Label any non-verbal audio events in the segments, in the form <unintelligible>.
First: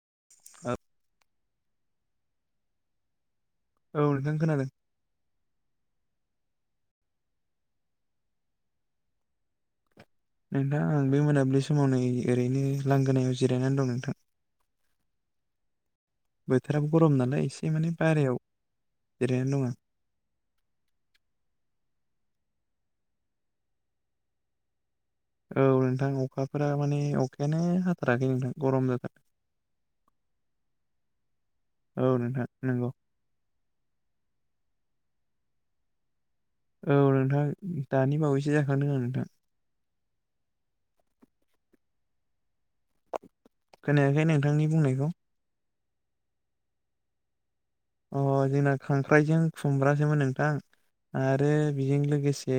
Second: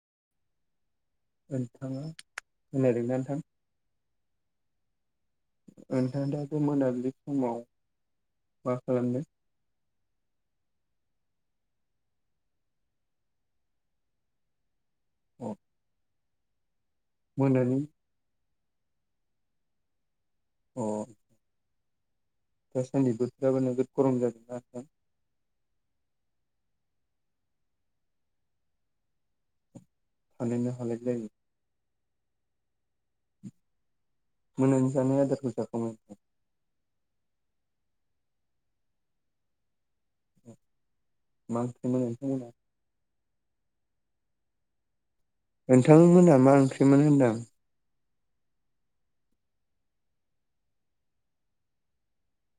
<unintelligible> नोंथाङा खोनादोंना नोंथां? औ नोंथां खोनादों। नोंथां दा बे मोनाबिलि समाव मा खालामदों? नोंथां आं बे मोनाबिलि समाव नै ओरैनो लांगोनायाव जिरायनानै दं नोंथां। औ बोथोराबो गरम नालाय एसे माने बाहायाव जिरायनानै दङ। अ दासानदि बोथोराबो नोगोद गरम जादोंना। औ नोंथां अखाफोरा माने अखायानो हाथाराखै नोंथां गरम जाथार थानोनो हालाय लायै। औ नोंथां नंगौ। मोननानै जानाय आदारखौ जाखांबाय। औ नोंथां दानि बावैसो जाखांदों नोंथां। मा ओंख्रिमोन नोंथांमोना? खोनायाखै नोंथांनि बुंनायखौ। नोंथांमोना मा ओंख्रिमोन होनदां? अ जोंना खांख्राइजों खुमब्रासोमोन नोंथां। आरो बेजों लोगोसे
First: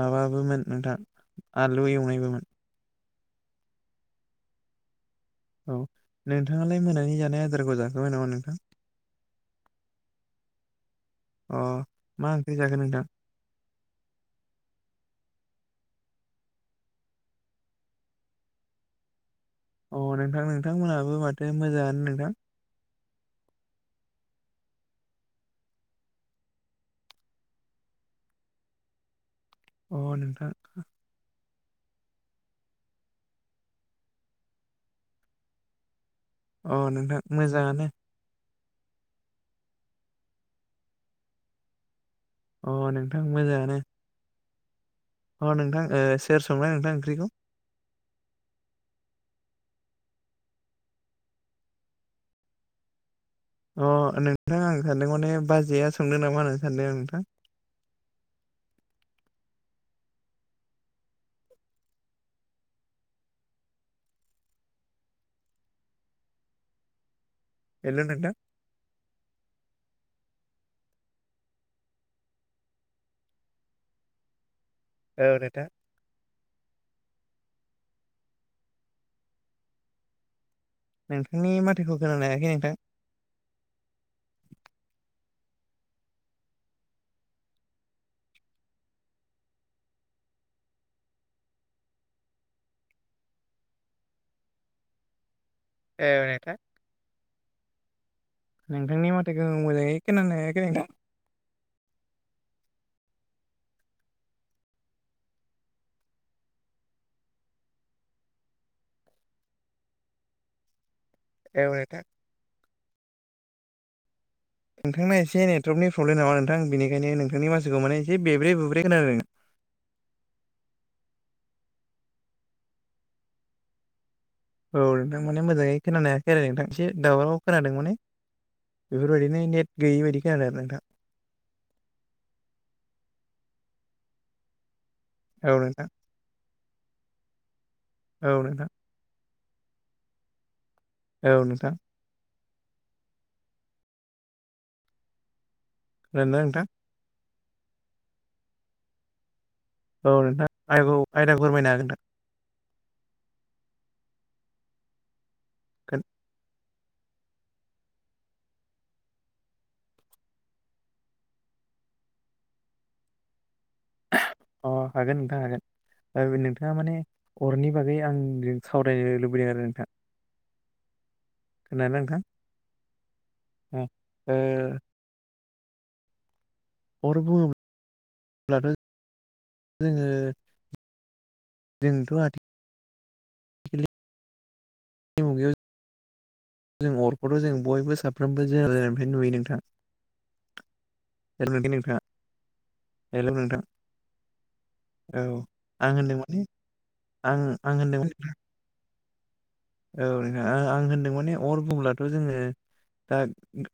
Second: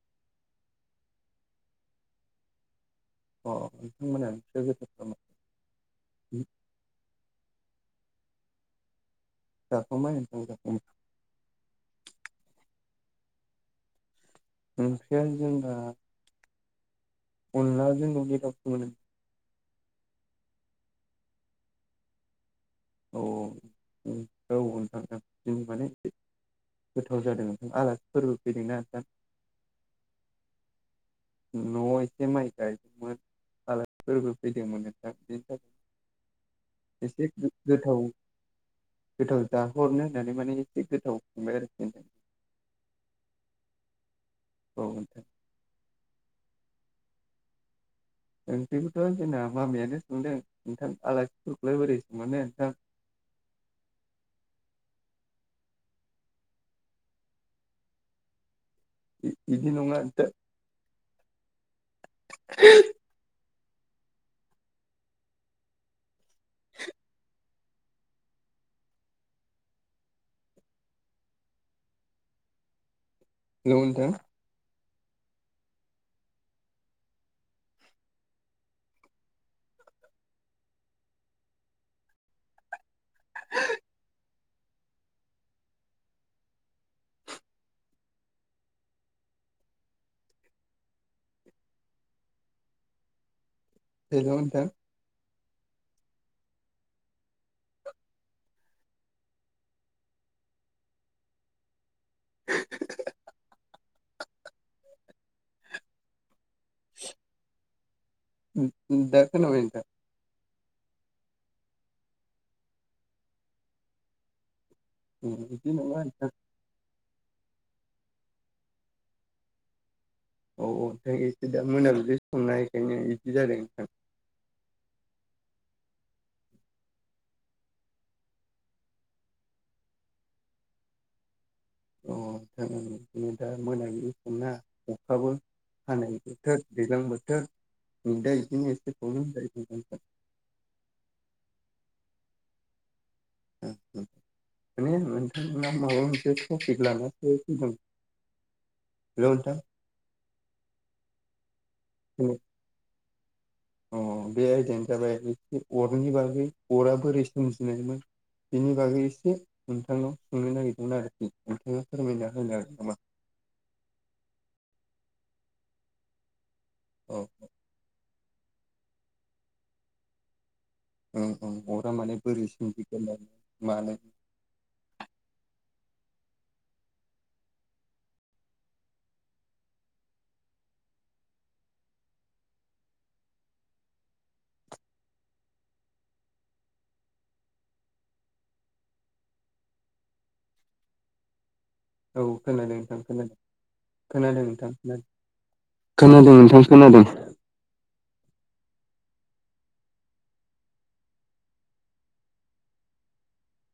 माबाबोमोन नोंथां आलु एवनायबोमोन। अ नोंथांमोनना गोथावथारमोन। औ नोंथाङालाय मोनानि जानाय आदारखौ जाखाय नामा नोंथां? जाखांबाय नोंथां जाखांबाय अ मा ओंख्रि जागोन नोंथां? ओंख्रिया जोंना अनलाजों न'नि दावसोमोन। अ नोंथां नोंथांमोनहाबो माथो मोजाङानो नोंथां। औ औ औ नोंथां जों माने गोथाव जादों ना आलासिफोरबो फैदोंना नोंथां। अ नोंथां। न'आव एसे माइ गायदोंमोन आलासिफोरबो फैदोंमोन नोंथां बिनि थाखाय अ नोंथां एसे मोजां गोथाव गोथाव जाहोहरनो होननानै माने एसे गोथाव संबाय आरोखि होन अ नोंथां मोजाङानो। औ अ नोंथां ओ सोर संनाय नोंथां ओंख्रिखौ? ओंख्रिखौथ' जोंना मामायानो सोंदों नोंथां आलासिफोरखौलाय बोरै संहोनो नोंथां। अ नोंथां आं सानदों माने बाजैया संदों नामा होननानै सानदों आं नोंथां। <inaudible> बिदि नङा नोंथां। हेलौ नोंथां। हेल' नोंथां। औ नोंथां। नोंथांनि माथोखौ खानानो हायाखै नोंथां। हेलौ नोंथां। ए नोंथां। नोंथांनि माथोखौ मोजाङै खोनानो हायाखै नोंथां। <unintelligible> दा‌ खोनाबाय नोंथां। औ‌ नोंथां। नोंथांना एसे बिदि नेटवर्कनि नङा प्रब्लेम नामा नोंथां बेनि- खायनो नोंथांनि माथोखौ माने एसे बेब्रे बुब्रे खोनादों। औ औ नोंथां एसे दा मोनाबलि समना बेखायनो इदि जादों नोंथां। औ नोंथां माने मोजाङै खोनानो हायाखै आरो नोंथां एसे दावराव खोनादों माने। बेफोरबायदिनो नेट गैयि बायदिखौ आरो नोंथां। अ जागोन दे दिनै दा मोनाबिलि समना अखाबो आरो नोंथां हानाय बोथोर दैज्लां बोथोर बेखायनो औ बिदिनो नोंथां एसे प्रब्लेम जायो। औ नोंथां। माने नोंथाङा माबा मोनसे खोनादोंना नोंथां टपिक लाना फैदों। हेल' नोंथां। औ नोंथां आय-आयदा फोरमायनो हागोन नोंथां। अ बे आयदायानो जाबाय एसे नोंथां अरनि बागै अरा बोरै सोमजिनायमोन। बिनि बागै एसे नोंथांनाव सोंनो नागिरदों आरोखि नोंथाङा फोरमायना होनो हागोन नामा? <inaudible> अ हागोन नोंथां हागोन नोंथाङा माने औ अरनि बागै आं सावरायनो लुबैदों आरो नोंथां। औ उम अरा खोनादोंना माने नोंथां बोरै सोमजिगोरनाय ओ मानो ओ अर बुङोब्ला ब्लाथ' जोङो जोंथ' आथिखालनि मुगायाव जों जों अरखौथ' जों बयबो साफ्रोमबो जोनोम जानायनिफ्रायनो नुयो नोंथां। <unintelligible> औ खोनादों नोंथां हेलौ खोनादों। नोंथां खोनादों नोंथां औ आं होनदों खोनादों माने नोंथां खोनादों। आं आं होनदों औ नोंथां आं होनदों माने अर बुंब्लाथ' जोङो दा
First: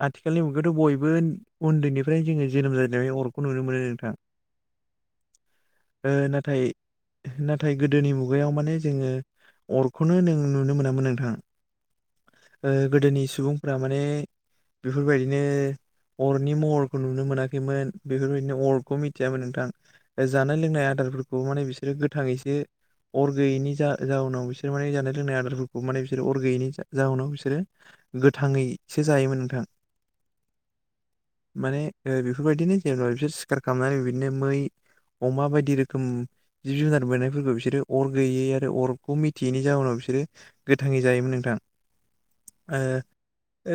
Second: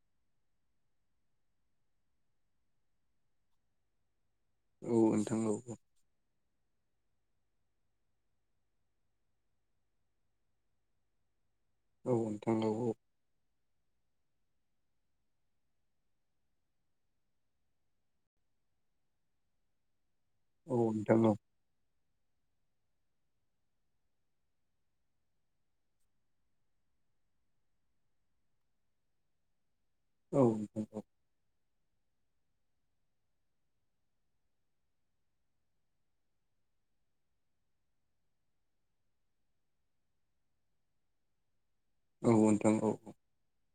आथिखालनि मुगायावथ' बयबो उन्दैनिफ्राय जोङो जोनोम जानाव अरखौ नुनो मोनो नोंथां। <inaudible> औ नोंथां औ। ओ नाथाय नाथाय गोदोनि मुगायाव माने जोङो अरखौनो नों नुनो मोना नोंथां औ नोंथां औ ओ गोदोनि सुबुंफोरा माने बेफोरबायदिनो अरनि महरखौ नुनो मोनाखैमोन बेफोरबायदिनो अरखौ मिथियामोन नोंथां। जानाय औ लोंनाय नोंथां औ आदारफोरखौ माने बिसोरो गोथाङैसो अर गैयिनि जा जााहनाव बिसोर माने जानाय लोंनाय आदारफोरखौ माने बिसोरो अर गैयैनि जाहनाव बिसोरो गोथाङैसो जायोमोन नोंथां। औ औ माने बेफोरबायदिनो जेनेबा बिसोर सिखार खालामनानै बिदिनो मै अमा बायदि रोखोम जिब जुनार मोनोननायफोरखौ बिसोरो अर गैयै आरो अरखौ मिथियैनि जाउनाव बिसोरो गोथाङै जायोमोन नोंथां औ नोंथां औ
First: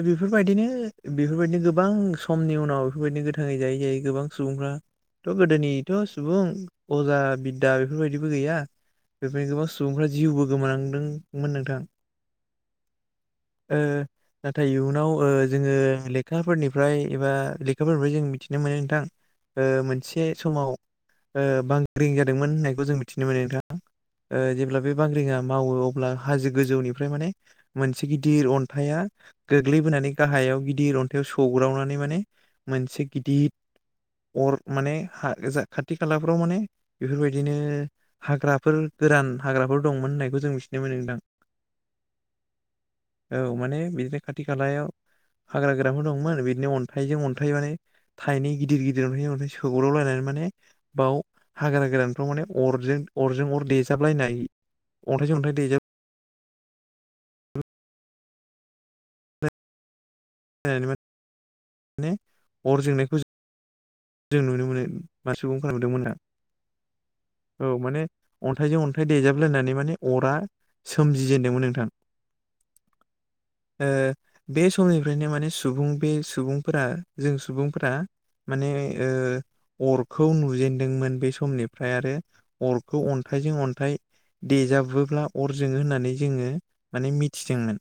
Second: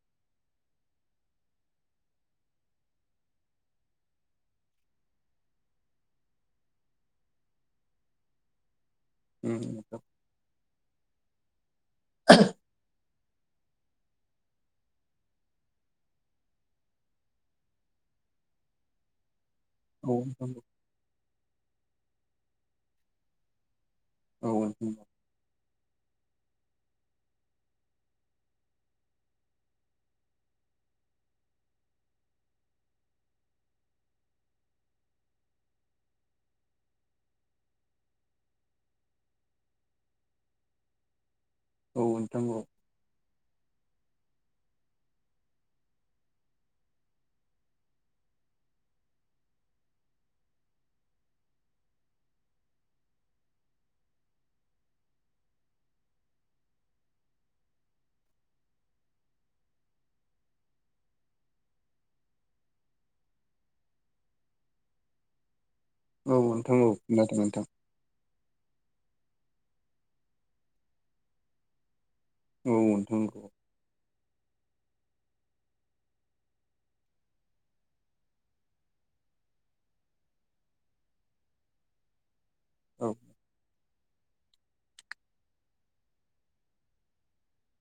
बेफोरबायदिनो बेफोरबायदिनो गोबां समनि उनाव बेफोरबायदि गोथाङै जायै जायै गोबां सुबुंफ्रा थ गोदोनिथ सुबुं अजा बिद्दा बेफोरबायदिबो गैया। बेफोरनो गोबां नोंथां सुबुंफ्रा जिउबो गोमानांदोंमोन नोंथां‌ <inaudible> <inaudible> नाथाय इयुनाव जोङो लेखाफोरनिफ्राय एबा लेखाफोरनिफ्राय जों मिथिनो मोनो नोंथां। औ मोनसे नोंथां समाव बांग्रिं जादोंमोन होननायखौ जों मिथिनो मोनो नोंथां। औ जेब्ला बे बांग्रिङा मावो अ हो गोजौनिफ्राय माने मोनसे गिदिर अन्थाइया गोग्लैबोनानै गाहायाव गिदिर अन्थाइयाव सौ दावनानै माने मोनसे गिदिर अर माने जा खाथि खालाफ्राव माने बेफोरबायदिनो हाग्राफोर गोरान हाग्राफोर दंमोन होननायखौ जों मिथिनो मोनदों। औ नोंथां औ औ माने बिदिनो खाथि खालायाव हाग्रा गोराफोर दंमोन बिदिनो अन्थाइजों अन्थाइ माने थाइनै गिदिर गिदिर अन्थाइजों अन्थाइ सोग्राव लायनानै माने बाव हाग्राा गोदानफ्राव माने अरजों अरजों अर देजाबलायनाय अथाय ज अन्थाय देजाब अर जोंनायखौ ज जों नुनो मोनो मासे खौ औ नोंथां औ नोंथां औ खोनादों नोंथां औ माने अन्थायजों अन्थाय दे लायनानै माने अरा सोमजिजेनदोंमोन नोंथां औ नोंगौ ओ बे समनिफ्रायनो माने सुबुं बे सुबुंफोरा जों सुबुंफोरा माने अरखौ नुजेनदोंमोन बे समनिफ्राय आरो अरखौ औ अन्थाइजों अन्थाइ देजाबोब्ला अर जोङो होननानै जोङो माने मिथिदोंमोन।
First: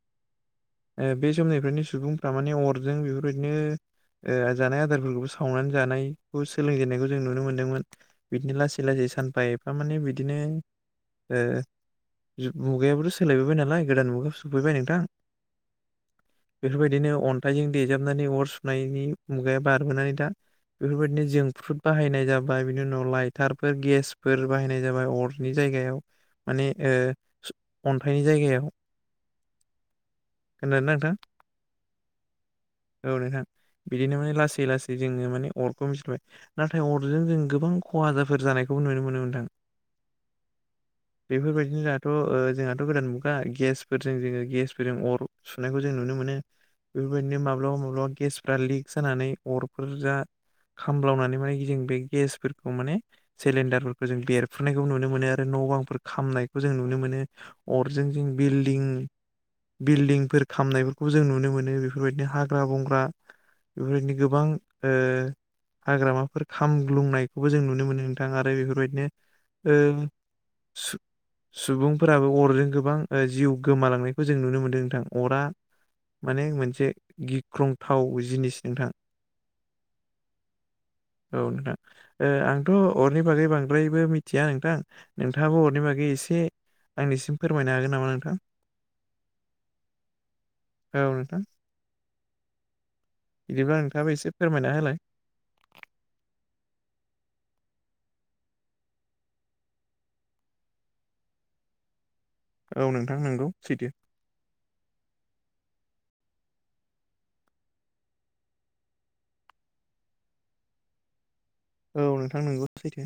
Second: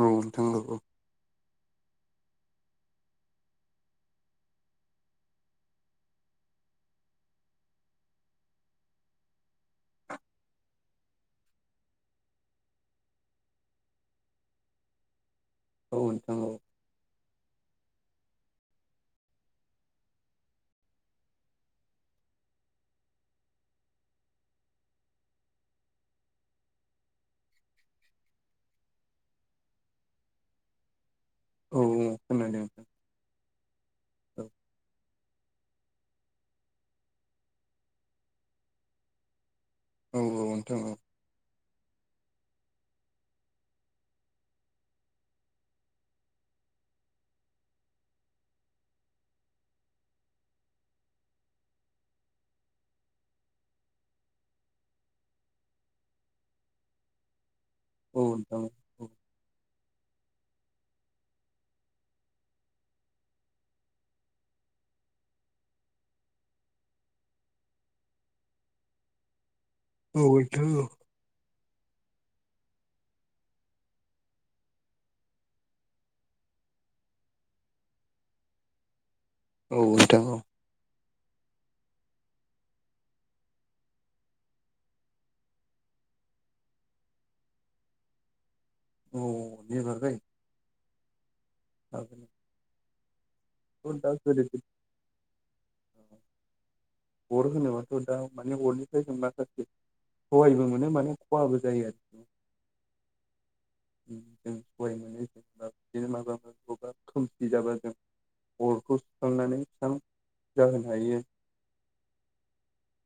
औ नोंथां ला बे समनिफ्रायनो सुबुंफ्रा माने अरजों बेफोरबायदिनो जानाय आदारफोरखौबो सावनानै जानायखौ सोलोंजेननायखौ जों नुनो मोन्दोंमोन बिदिनो लासै लासै सानफा एफा माने बिदिनो मुगायाबोथ सोलायबोबाय नालाय गोदान मुगायाव सफैबाय नोंथां। औ नोंथां औ बेफोरबायदिनो अन्थाइजों देजाबनानै अर सुनायनि मुगाया बारबोनानै दा बेफोरबायदिनो जोंफ्रुद बाहायनाय जाबाय बिनि उनाव लाइटारफोर गेसफोर बाहायनाय जाबाय अरनि जायग माने ओ अन्थनि जायगा खोनादोंना नोंथां? औ औ खोनादों नोंथां औ नोंथां बिदिनो माने औ लासै लासै लासै जोङो माने अरखौ मिथिबाय नाथाय अरजों जों गोबां खहा जाफोर जानायखौ नुनो मोनो नोंथां। औ औ नोंथां औ बेफोरबायदिनो जोंहाथ ओ जोंहाथ गोदान मुगा गेसफोरजों जोङो गेसफोरजों अर सुनायखौ जों नुनो मोनो। बेफोरबायदिनो माब्लाबा माब्लाबा गेसफ्रा लिक जानानै अरफोर जा खामलावनानै माने जों बे गेसफोरखौ माने सिलिणडारफोरखौ जों बेरफ्रुनायखौ नुनो मोनो आरो न' बांफोर खामनायखौ जों नुनो मोनो औ नोंथां औ नोंथां औ अरजों बिलदिं बिलदिं फोर खामनायफोरखौ जों नुनो मोनो बेफोरबायदिनो हाग्रा बंग्रा बेफोरबायदिनो गोबां ओ हाग्रामाफोर खामग्लुंनायखौबो जों नुनो मोनो नोंथां आरो बेफोरबायदिनो ओ सुबुंफोराबो अरजों गोबां जिउ गोमालांनायखौ जों नुनो मोनदों नोंथां अरा माने मोनसे गिख्रंथाव जिनिस नोंथां औ नोंथां औ औ नोंथां आंथ' अरनि बागै बांद्रायबो मिथिया नोंथां नोंथाङाबो अरनि बागै एसे आंनिसिम फोरमायनो हागोन नामा नोंथां? औ औ नोंथां औ बिदिब्ला बुहुद नोंथाङाबो दा एसे गोदोनि फोरमायना होलाय अर होनोबाथ' दा माने अरनिफ्राय जों माखासे सहायबो मोनो माने खहाबो जायो आरो। औ नोंथां नोंगौ सैथो जों सहाय मोनो जेनेबा बिदिनो माबा बबेबा खोमसि जाबा जों अरखौ सुखांनानै बिस्रां जाहोनो हायो। औ नोंथां नोंगौ सैथो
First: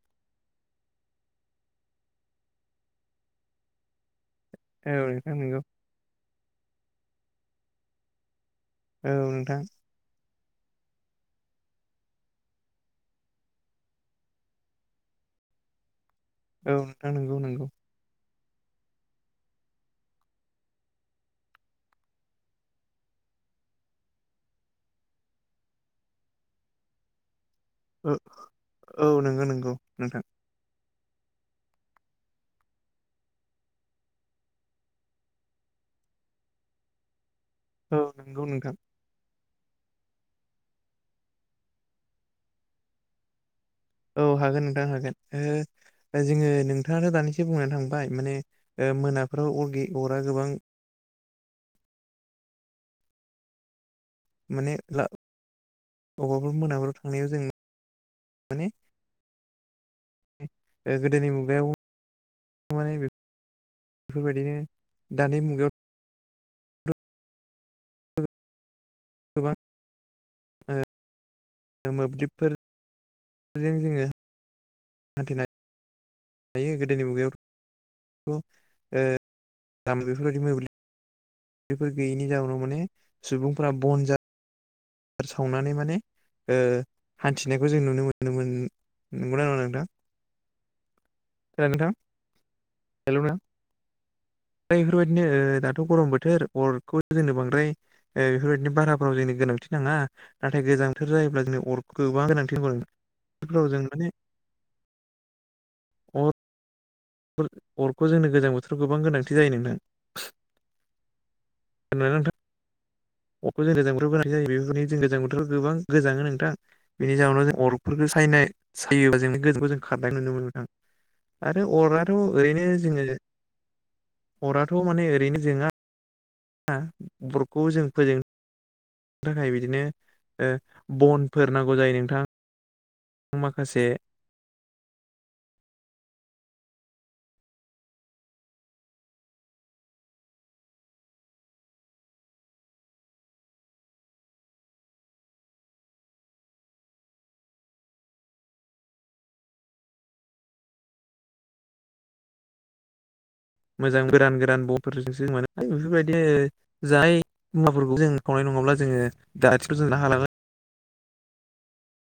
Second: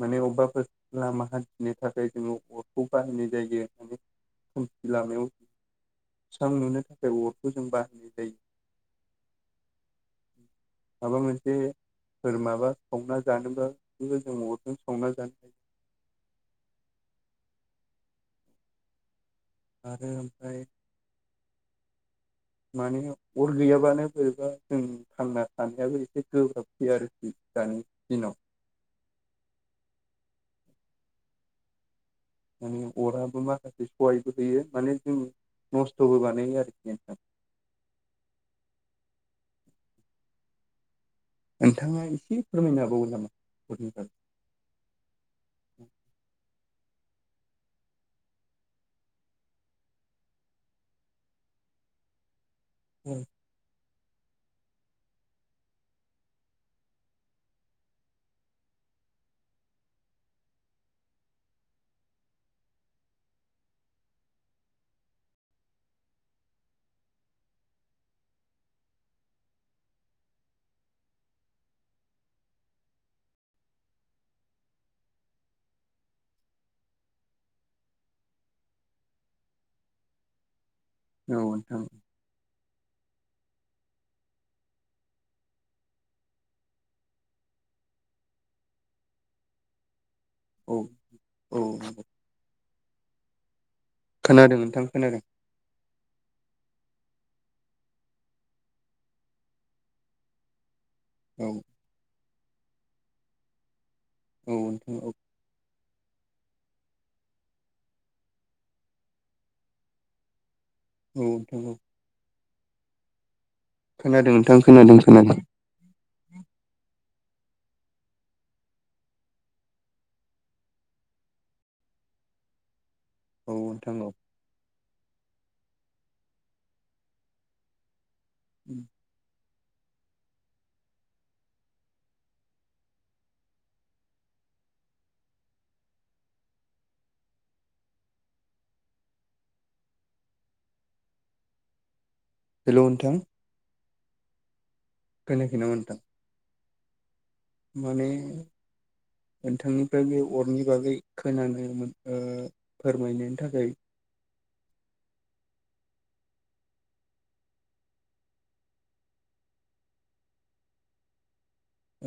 माने अबेबाफोर लामा हान्थिनो थाखाय जोङो अरखौ बाहायनाय जायो। खोमसि औ लामायाव नोंथां नंगौ सस्रां नुनो थाखाय अरखौ जों बाहायनाय जायो। औ नोंथां माबा मोनसे सोर माबा संना जानोबाबो जों अर संना जानो औ नोंथां नंगौ नंगौ आरो ओमफ्राय <inaudible> माने अर गैयाबानो बोरैबा जों थांना थानायाबो एसे गोब्राबसै आरोखि दानि ओ दिनाव औ नंगौ नंगौ नोंथां माने अराबो माखासे सहायबो होयो माने जोंनि नस्थ'बो बानायो आरोखि नोंथां औ नंगौ नोंथां नोंथाङा एसे फोरमायनो हाबावगोन नामा? अरनि बागै? औ हागोन नोंथां हागोन दा जोङो नोंथाङाथो दानिसो बुंना थांबाय माने ओ मोनाफोराव अरे अरा गोबां औ माने अबेबाफोर मोनाफोराव थांनायाव जों माने गोदोनि मुगायाव माने बेफोरबायदिनो दानि मुगायाव गोबां ओ मोब्लिबफोर बेजों जोङो हान्थिनाय हायो गोदोनि मुगायावथ' दा बेफोरबायदि मोब्लिब नोंथां बेफोर गैयिनि जाउनाव माने सुबुंफोरा बन जा सावनानै माने ओ हान्थिनायखौ जों नुनो मोनोमोन नंगौ नङा नोंथां औ औ हेल' नों खोनादों नोंथां बेफोर खोनादों बायदिनो ओ दाथ' गरम बोथोर अरखौ जोंनो बांद्राय ओ बेफोर बायदिनो बाराफोराव जोंनि गोनांथि नाङा नाथाय गोजां बोथोर जायोब्ला औ जों अरखौ गोबां गोनांथि बेफोराव जों माने औ नोंथां औ। अ- अरखौ जोंनो गोजां बोथोराव गोबां गोनांथि जायो नोंथां। औ नंगौ। खोनादोंना नोंथां <inaudible> जों गोजां बोथोर बोनायनाय जायो नोंथां बेफोरनि खोनादों जों गोजां खोनादों बोथोराव गोबां गोजाङो नोंथां। बेनि जाहोनाव जों अरगफोरखौ सायनाय सायोबा जोंनि गोजांखौ जों खारनाय नुनो मोनो नोंथां। आरो अराथ' ओरैनो जोङो औ नोंथां औ थ' माने ओरैनो जोङा अरखौ जों फोजोंनो थाखाय बिदिनो ओ बनफोर नांगौ जायो नोंथां माखासे हेल' नोंथां खोनायाखै नामा नोंथां? माने नोंथांनिफ्राय बे अरनि बागै खोनानो ओ फोरमायनो मोजां गोरान गोरान बफोरजोंसो मोनो बेफोर बायदि जाय मुवाफोरखौ जों संनाय नङाब्ला जोङो दा आथिखालाव हालाङो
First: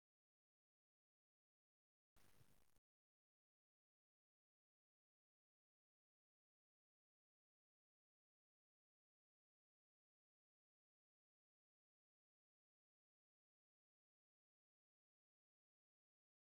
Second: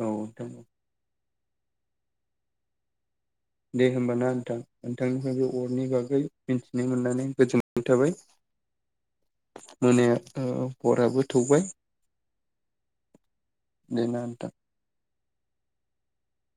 औ नोंथां दे होमबाना नोंथां नोंथांनिफ्राय बे अरनि बागै मिथिनो मोननानै गोजोननाय थाबाय। <inaudible> मोनाया ओ हराबो थौबाय दे ना नोंथा